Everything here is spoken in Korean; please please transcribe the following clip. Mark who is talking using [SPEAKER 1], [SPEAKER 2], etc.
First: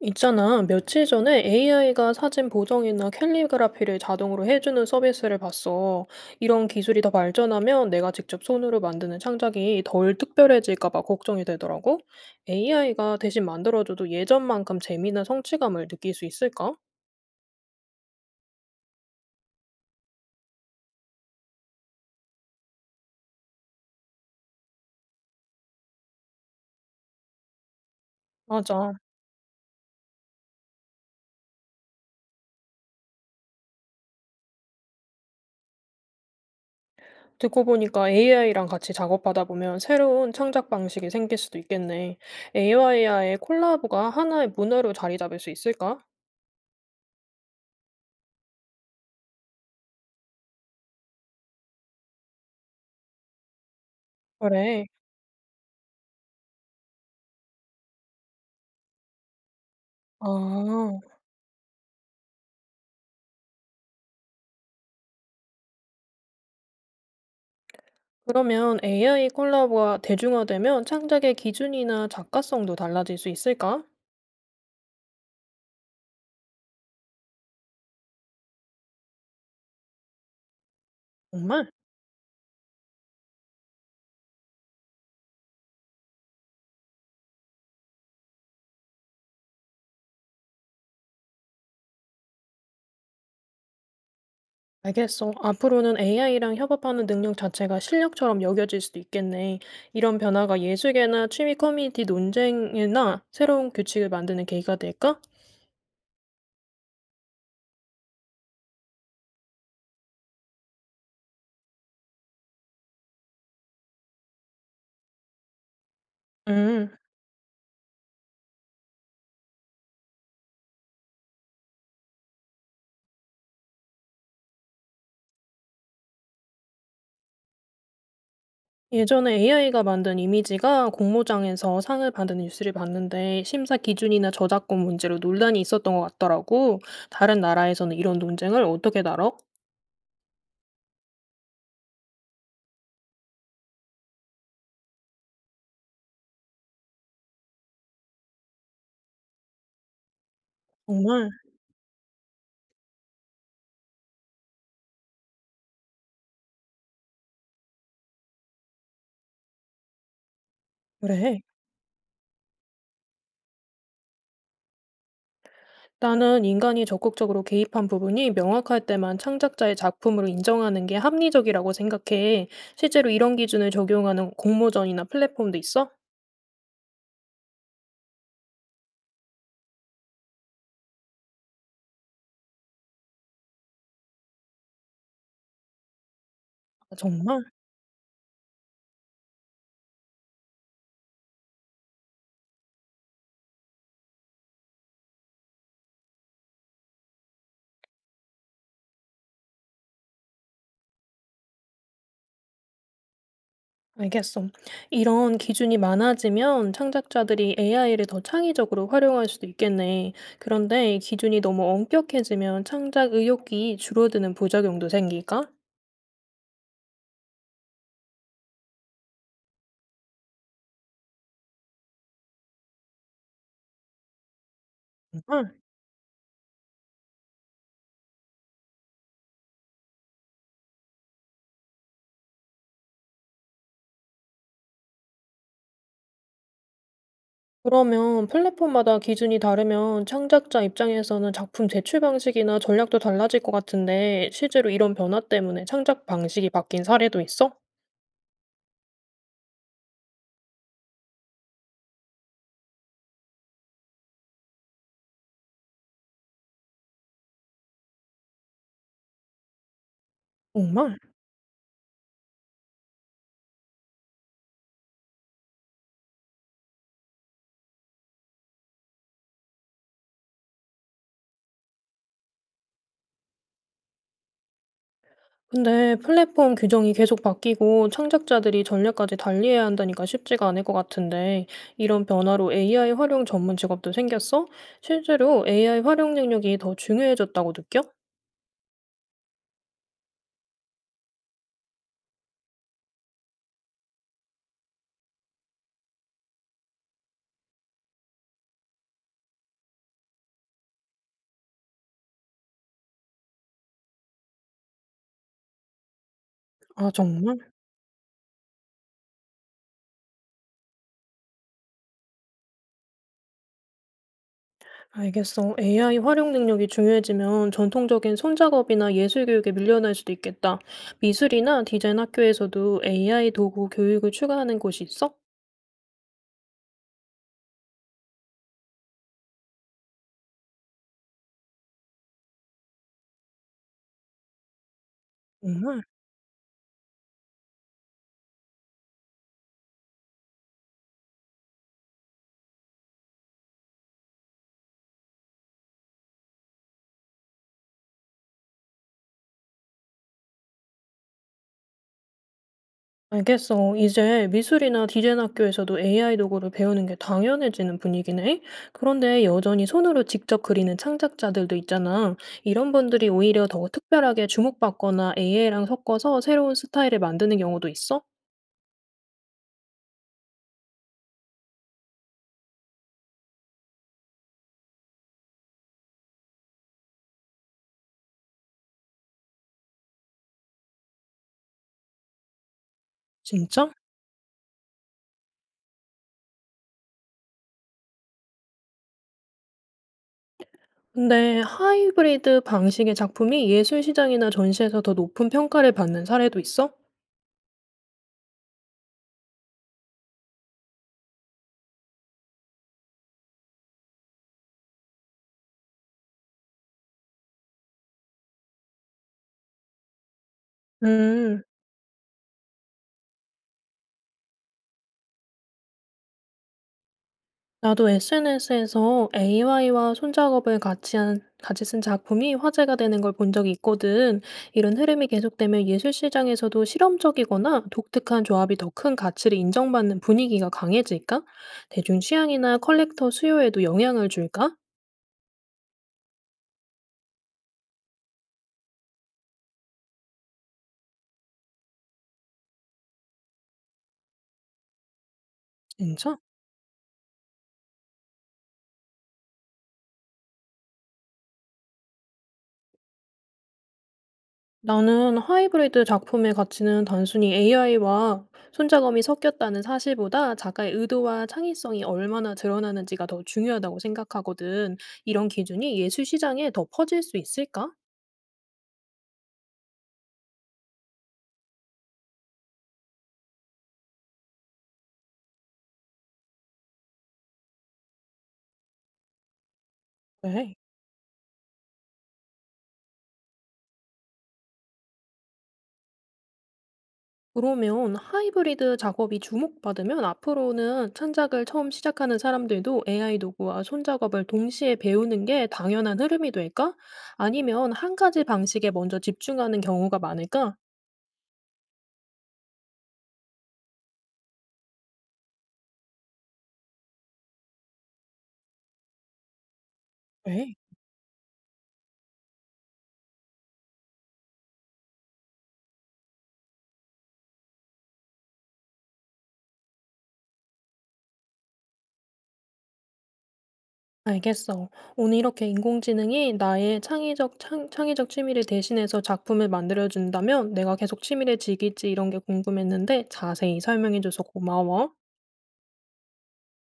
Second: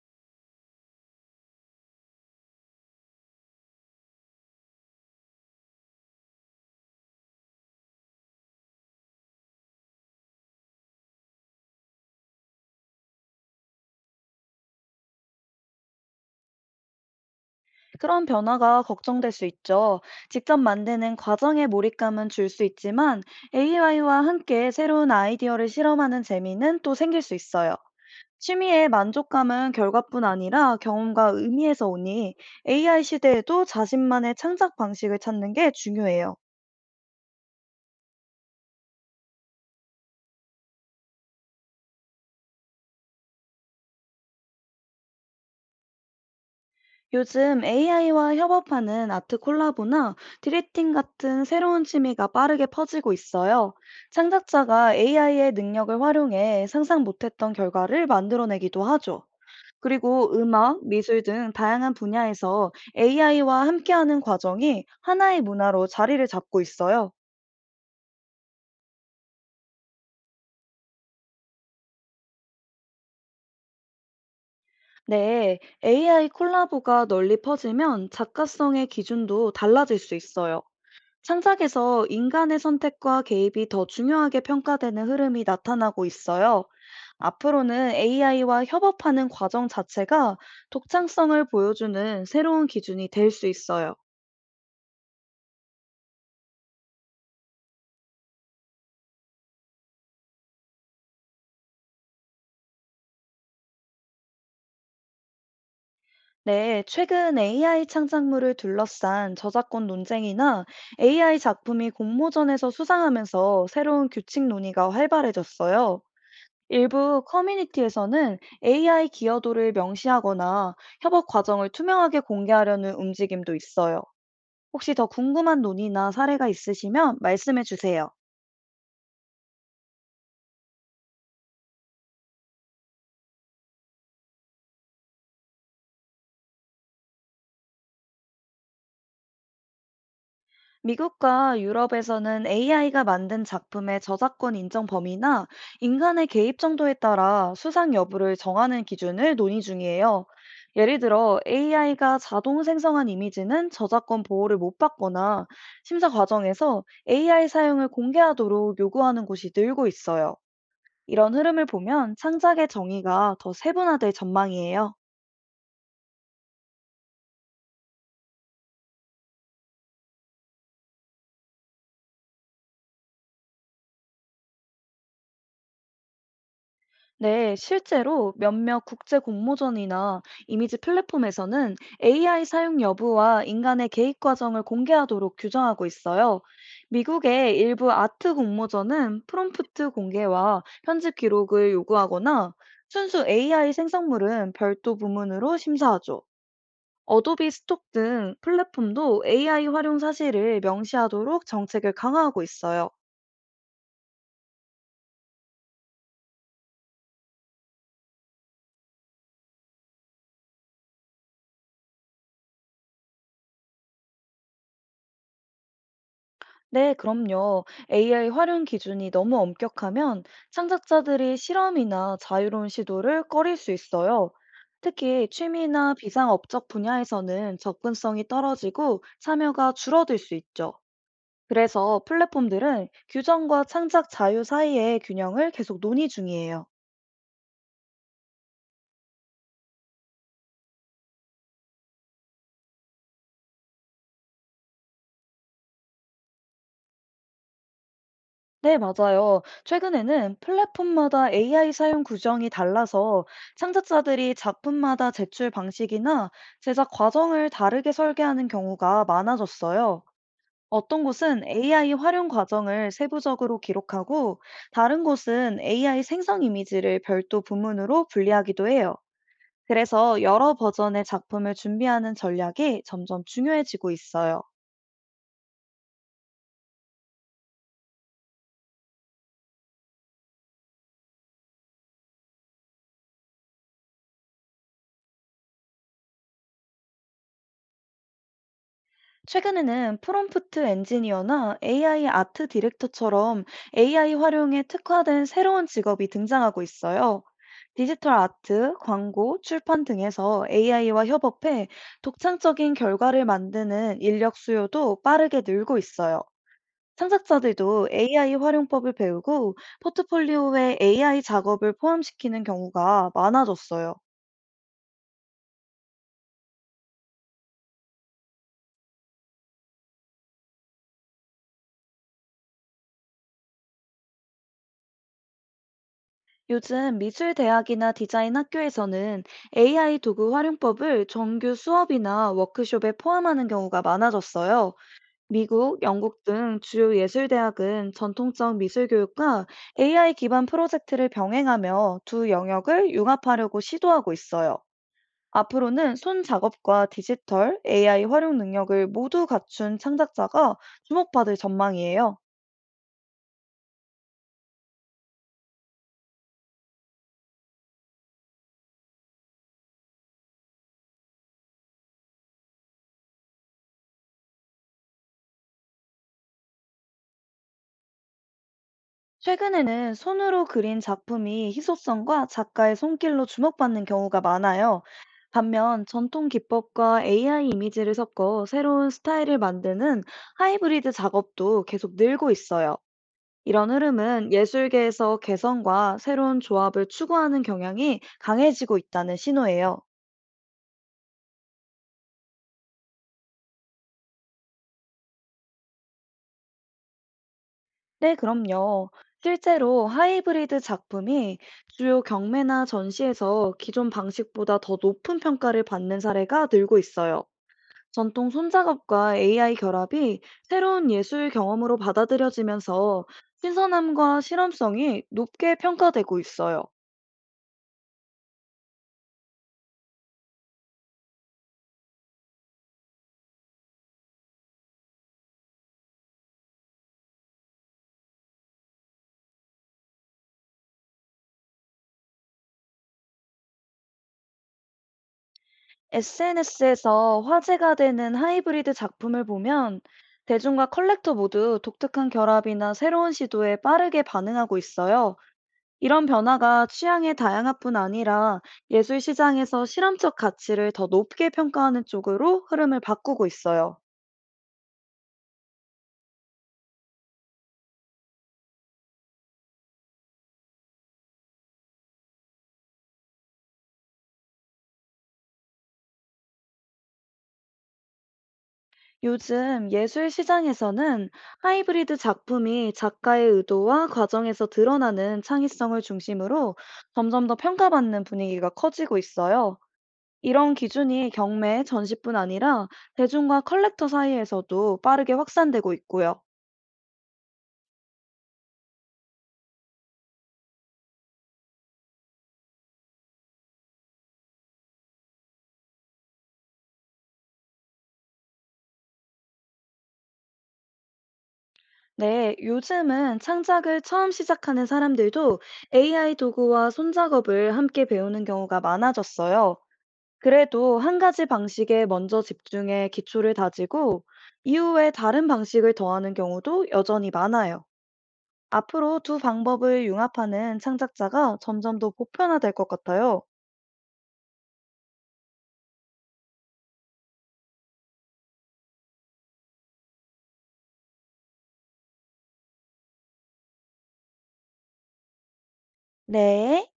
[SPEAKER 1] 있잖아, 며칠 전에 AI가 사진 보정이나 캘리그라피를 자동으로 해주는 서비스를 봤어. 이런 기술이 더 발전하면 내가 직접 손으로 만드는 창작이 덜 특별해질까 봐 걱정이 되더라고. AI가 대신 만들어줘도 예전만큼 재미나 성취감을 느낄 수 있을까?
[SPEAKER 2] 그런 변화가 걱정될 수 있죠. 직접 만드는 과정의 몰입감은 줄 수 있지만 AI와 함께 새로운 아이디어를 실험하는 재미는 또 생길 수 있어요. 취미의
[SPEAKER 1] 맞아.
[SPEAKER 2] 만족감은 결과뿐 아니라 경험과 의미에서 오니 AI 시대에도 자신만의 창작 방식을 찾는 게 중요해요.
[SPEAKER 1] 듣고 보니까 AI랑 같이 작업하다 보면 새로운 창작 방식이 생길 수도 있겠네. AI와의 콜라보가 하나의 문화로 자리 잡을 수 있을까?
[SPEAKER 2] 요즘 AI와 협업하는 아트 콜라보나 디렉팅 같은 새로운 취미가 빠르게 퍼지고 있어요.
[SPEAKER 1] 그래.
[SPEAKER 2] 창작자가 AI의 능력을 활용해 상상 못했던 결과를 만들어내기도 하죠. 그리고 음악,
[SPEAKER 1] 아.
[SPEAKER 2] 미술 등 다양한 분야에서 AI와 함께하는 과정이 하나의 문화로 자리를 잡고 있어요.
[SPEAKER 1] 그러면 AI 콜라보가 대중화되면 창작의 기준이나 작가성도 달라질 수 있을까?
[SPEAKER 2] 네, AI 콜라보가 널리 퍼지면 작가성의 기준도 달라질 수 있어요.
[SPEAKER 1] 정말?
[SPEAKER 2] 창작에서 인간의 선택과 개입이 더 중요하게 평가되는 흐름이 나타나고 있어요. 앞으로는 AI와 협업하는 과정 자체가 독창성을 보여주는 새로운 기준이 될 수 있어요.
[SPEAKER 1] 알겠어. 앞으로는 AI랑 협업하는 능력 자체가 실력처럼 여겨질 수도 있겠네. 이런 변화가 예술계나 취미 커뮤니티 논쟁이나 새로운 규칙을 만드는 계기가 될까?
[SPEAKER 2] 네, 최근 AI 창작물을 둘러싼 저작권 논쟁이나 AI 작품이 공모전에서 수상하면서 새로운 규칙 논의가 활발해졌어요.
[SPEAKER 1] 음.
[SPEAKER 2] 일부 커뮤니티에서는 AI 기여도를 명시하거나 협업 과정을 투명하게 공개하려는 움직임도 있어요. 혹시 더 궁금한 논의나 사례가 있으시면 말씀해 주세요.
[SPEAKER 1] 예전에 AI가 만든 이미지가 공모장에서 상을 받은 뉴스를 봤는데 심사 기준이나 저작권 문제로 논란이 있었던 것 같더라고. 다른 나라에서는 이런 논쟁을 어떻게 다뤄?
[SPEAKER 2] 미국과 유럽에서는 AI가 만든 작품의 저작권 인정 범위나 인간의 개입 정도에 따라 수상 여부를 정하는 기준을 논의 중이에요. 예를
[SPEAKER 1] 정말?
[SPEAKER 2] 들어 AI가 자동 생성한 이미지는 저작권 보호를 못 받거나 심사 과정에서 AI 사용을 공개하도록 요구하는 곳이 늘고 있어요. 이런
[SPEAKER 1] 그래.
[SPEAKER 2] 흐름을 보면 창작의 정의가 더 세분화될 전망이에요.
[SPEAKER 1] 나는 인간이 적극적으로 개입한 부분이 명확할 때만 창작자의 작품으로 인정하는 게 합리적이라고 생각해. 실제로 이런 기준을 적용하는 공모전이나 플랫폼도 있어?
[SPEAKER 2] 네, 실제로 몇몇 국제 공모전이나 이미지 플랫폼에서는 AI 사용 여부와 인간의 개입 과정을 공개하도록 규정하고 있어요.
[SPEAKER 1] 아, 정말?
[SPEAKER 2] 미국의 일부 아트 공모전은 프롬프트 공개와 편집 기록을 요구하거나 순수 AI 생성물은 별도 부문으로 심사하죠. 어도비 스톡 등 플랫폼도 AI 활용 사실을 명시하도록 정책을 강화하고 있어요.
[SPEAKER 1] 알겠어. 이런 기준이 많아지면 창작자들이 AI를 더 창의적으로 활용할 수도 있겠네. 그런데 기준이 너무 엄격해지면 창작 의욕이 줄어드는 부작용도 생길까?
[SPEAKER 2] 네, 그럼요. AI 활용 기준이 너무 엄격하면 창작자들이 실험이나 자유로운 시도를 꺼릴 수 있어요. 특히
[SPEAKER 1] 정말?
[SPEAKER 2] 취미나 비상업적 분야에서는 접근성이 떨어지고 참여가 줄어들 수 있죠. 그래서 플랫폼들은 규정과 창작 자유 사이의 균형을 계속 논의 중이에요.
[SPEAKER 1] 그러면 플랫폼마다 기준이 다르면 창작자 입장에서는 작품 제출 방식이나 전략도 달라질 것 같은데 실제로 이런 변화 때문에 창작 방식이 바뀐 사례도 있어?
[SPEAKER 2] 네, 맞아요. 최근에는 플랫폼마다 AI 사용 규정이 달라서 창작자들이 작품마다 제출 방식이나 제작 과정을 다르게 설계하는 경우가 많아졌어요.
[SPEAKER 1] 정말?
[SPEAKER 2] 어떤 곳은 AI 활용 과정을 세부적으로 기록하고 다른 곳은 AI 생성 이미지를 별도 부문으로 분리하기도 해요. 그래서 여러 버전의 작품을 준비하는 전략이 점점 중요해지고 있어요.
[SPEAKER 1] 근데 플랫폼 규정이 계속 바뀌고 창작자들이 전략까지 달리해야 한다니까 쉽지가 않을 것 같은데 이런 변화로 AI 활용 전문 직업도 생겼어? 실제로 AI 활용 능력이 더 중요해졌다고 느껴?
[SPEAKER 2] 최근에는 프롬프트 엔지니어나 AI 아트 디렉터처럼 AI 활용에 특화된 새로운 직업이 등장하고 있어요. 디지털 아트, 광고, 출판 등에서 AI와 협업해 독창적인 결과를 만드는 인력 수요도 빠르게 늘고 있어요.
[SPEAKER 1] 아, 정말?
[SPEAKER 2] 창작자들도 AI 활용법을 배우고 포트폴리오에 AI 작업을 포함시키는 경우가 많아졌어요.
[SPEAKER 1] 알겠어. AI 활용 능력이 중요해지면 전통적인 손작업이나 예술 교육에 밀려날 수도 있겠다. 미술이나 디자인 학교에서도 AI 도구 교육을 추가하는 곳이 있어?
[SPEAKER 2] 요즘 미술대학이나 디자인 학교에서는 AI 도구 활용법을 정규 수업이나 워크숍에 포함하는 경우가 많아졌어요. 미국,
[SPEAKER 1] 정말?
[SPEAKER 2] 영국 등 주요 예술대학은 전통적 미술 교육과 AI 기반 프로젝트를 병행하며 두 영역을 융합하려고 시도하고 있어요. 앞으로는 손 작업과 디지털, AI 활용 능력을 모두 갖춘 창작자가 주목받을 전망이에요.
[SPEAKER 1] 알겠어. 이제 미술이나 디자인 학교에서도 AI 도구를 배우는 게 당연해지는 분위기네. 그런데 여전히 손으로 직접 그리는 창작자들도 있잖아. 이런 분들이 오히려 더 특별하게 주목받거나 AI랑 섞어서 새로운 스타일을 만드는 경우도 있어?
[SPEAKER 2] 최근에는 손으로 그린 작품이 희소성과 작가의 손길로 주목받는 경우가 많아요. 반면 전통 기법과 AI 이미지를 섞어 새로운 스타일을 만드는 하이브리드 작업도 계속 늘고 있어요. 이런
[SPEAKER 1] 진짜?
[SPEAKER 2] 흐름은 예술계에서 개성과 새로운 조합을 추구하는 경향이 강해지고 있다는 신호예요.
[SPEAKER 1] 근데 하이브리드 방식의 작품이 예술 시장이나 전시에서 더 높은 평가를 받는 사례도 있어?
[SPEAKER 2] 네, 그럼요. 실제로 하이브리드 작품이 주요 경매나 전시에서 기존 방식보다 더 높은 평가를 받는 사례가 늘고 있어요. 전통 손작업과 AI 결합이 새로운 예술
[SPEAKER 1] 음,
[SPEAKER 2] 경험으로 받아들여지면서 신선함과 실험성이 높게 평가되고 있어요.
[SPEAKER 1] 나도 SNS에서 AI와 손작업을 같이 쓴 작품이 화제가 되는 걸 본 적이 있거든. 이런 흐름이 계속되면 예술 시장에서도 실험적이거나 독특한 조합이 더 큰 가치를 인정받는 분위기가 강해질까? 대중 취향이나 컬렉터 수요에도 영향을 줄까?
[SPEAKER 2] SNS에서 화제가 되는 하이브리드 작품을 보면 대중과 컬렉터 모두 독특한 결합이나 새로운 시도에 빠르게 반응하고 있어요. 이런
[SPEAKER 1] 진짜?
[SPEAKER 2] 변화가 취향의 다양화뿐 아니라 예술 시장에서 실험적 가치를 더 높게 평가하는 쪽으로 흐름을 바꾸고 있어요.
[SPEAKER 1] 나는 하이브리드 작품의 가치는 단순히 AI와 손작업이 섞였다는 사실보다 작가의 의도와 창의성이 얼마나 드러나는지가 더 중요하다고 생각하거든. 이런 기준이 예술 시장에 더 퍼질 수 있을까?
[SPEAKER 2] 요즘 예술 시장에서는 하이브리드 작품이 작가의 의도와 과정에서 드러나는 창의성을 중심으로 점점 더 평가받는 분위기가 커지고 있어요.
[SPEAKER 1] 네.
[SPEAKER 2] 이런 기준이 경매, 전시뿐 아니라 대중과 컬렉터 사이에서도 빠르게 확산되고 있고요.
[SPEAKER 1] 그러면 하이브리드 작업이 주목받으면 앞으로는 창작을 처음 시작하는 사람들도 AI 도구와 손작업을 동시에 배우는 게 당연한 흐름이 될까? 아니면 한 가지 방식에 먼저 집중하는 경우가 많을까?
[SPEAKER 2] 네, 요즘은 창작을 처음 시작하는 사람들도 AI 도구와 손작업을 함께 배우는 경우가 많아졌어요.
[SPEAKER 1] 네.
[SPEAKER 2] 그래도 한 가지 방식에 먼저 집중해 기초를 다지고 이후에 다른 방식을 더하는 경우도 여전히 많아요. 앞으로 두 방법을 융합하는 창작자가 점점 더 보편화될 것 같아요.
[SPEAKER 1] 알겠어. 오늘 이렇게 인공지능이 나의 창의적 취미를 대신해서 작품을 만들어준다면 내가 계속 취미를 즐길지 이런 게 궁금했는데 자세히 설명해줘서 고마워.
[SPEAKER 2] 네.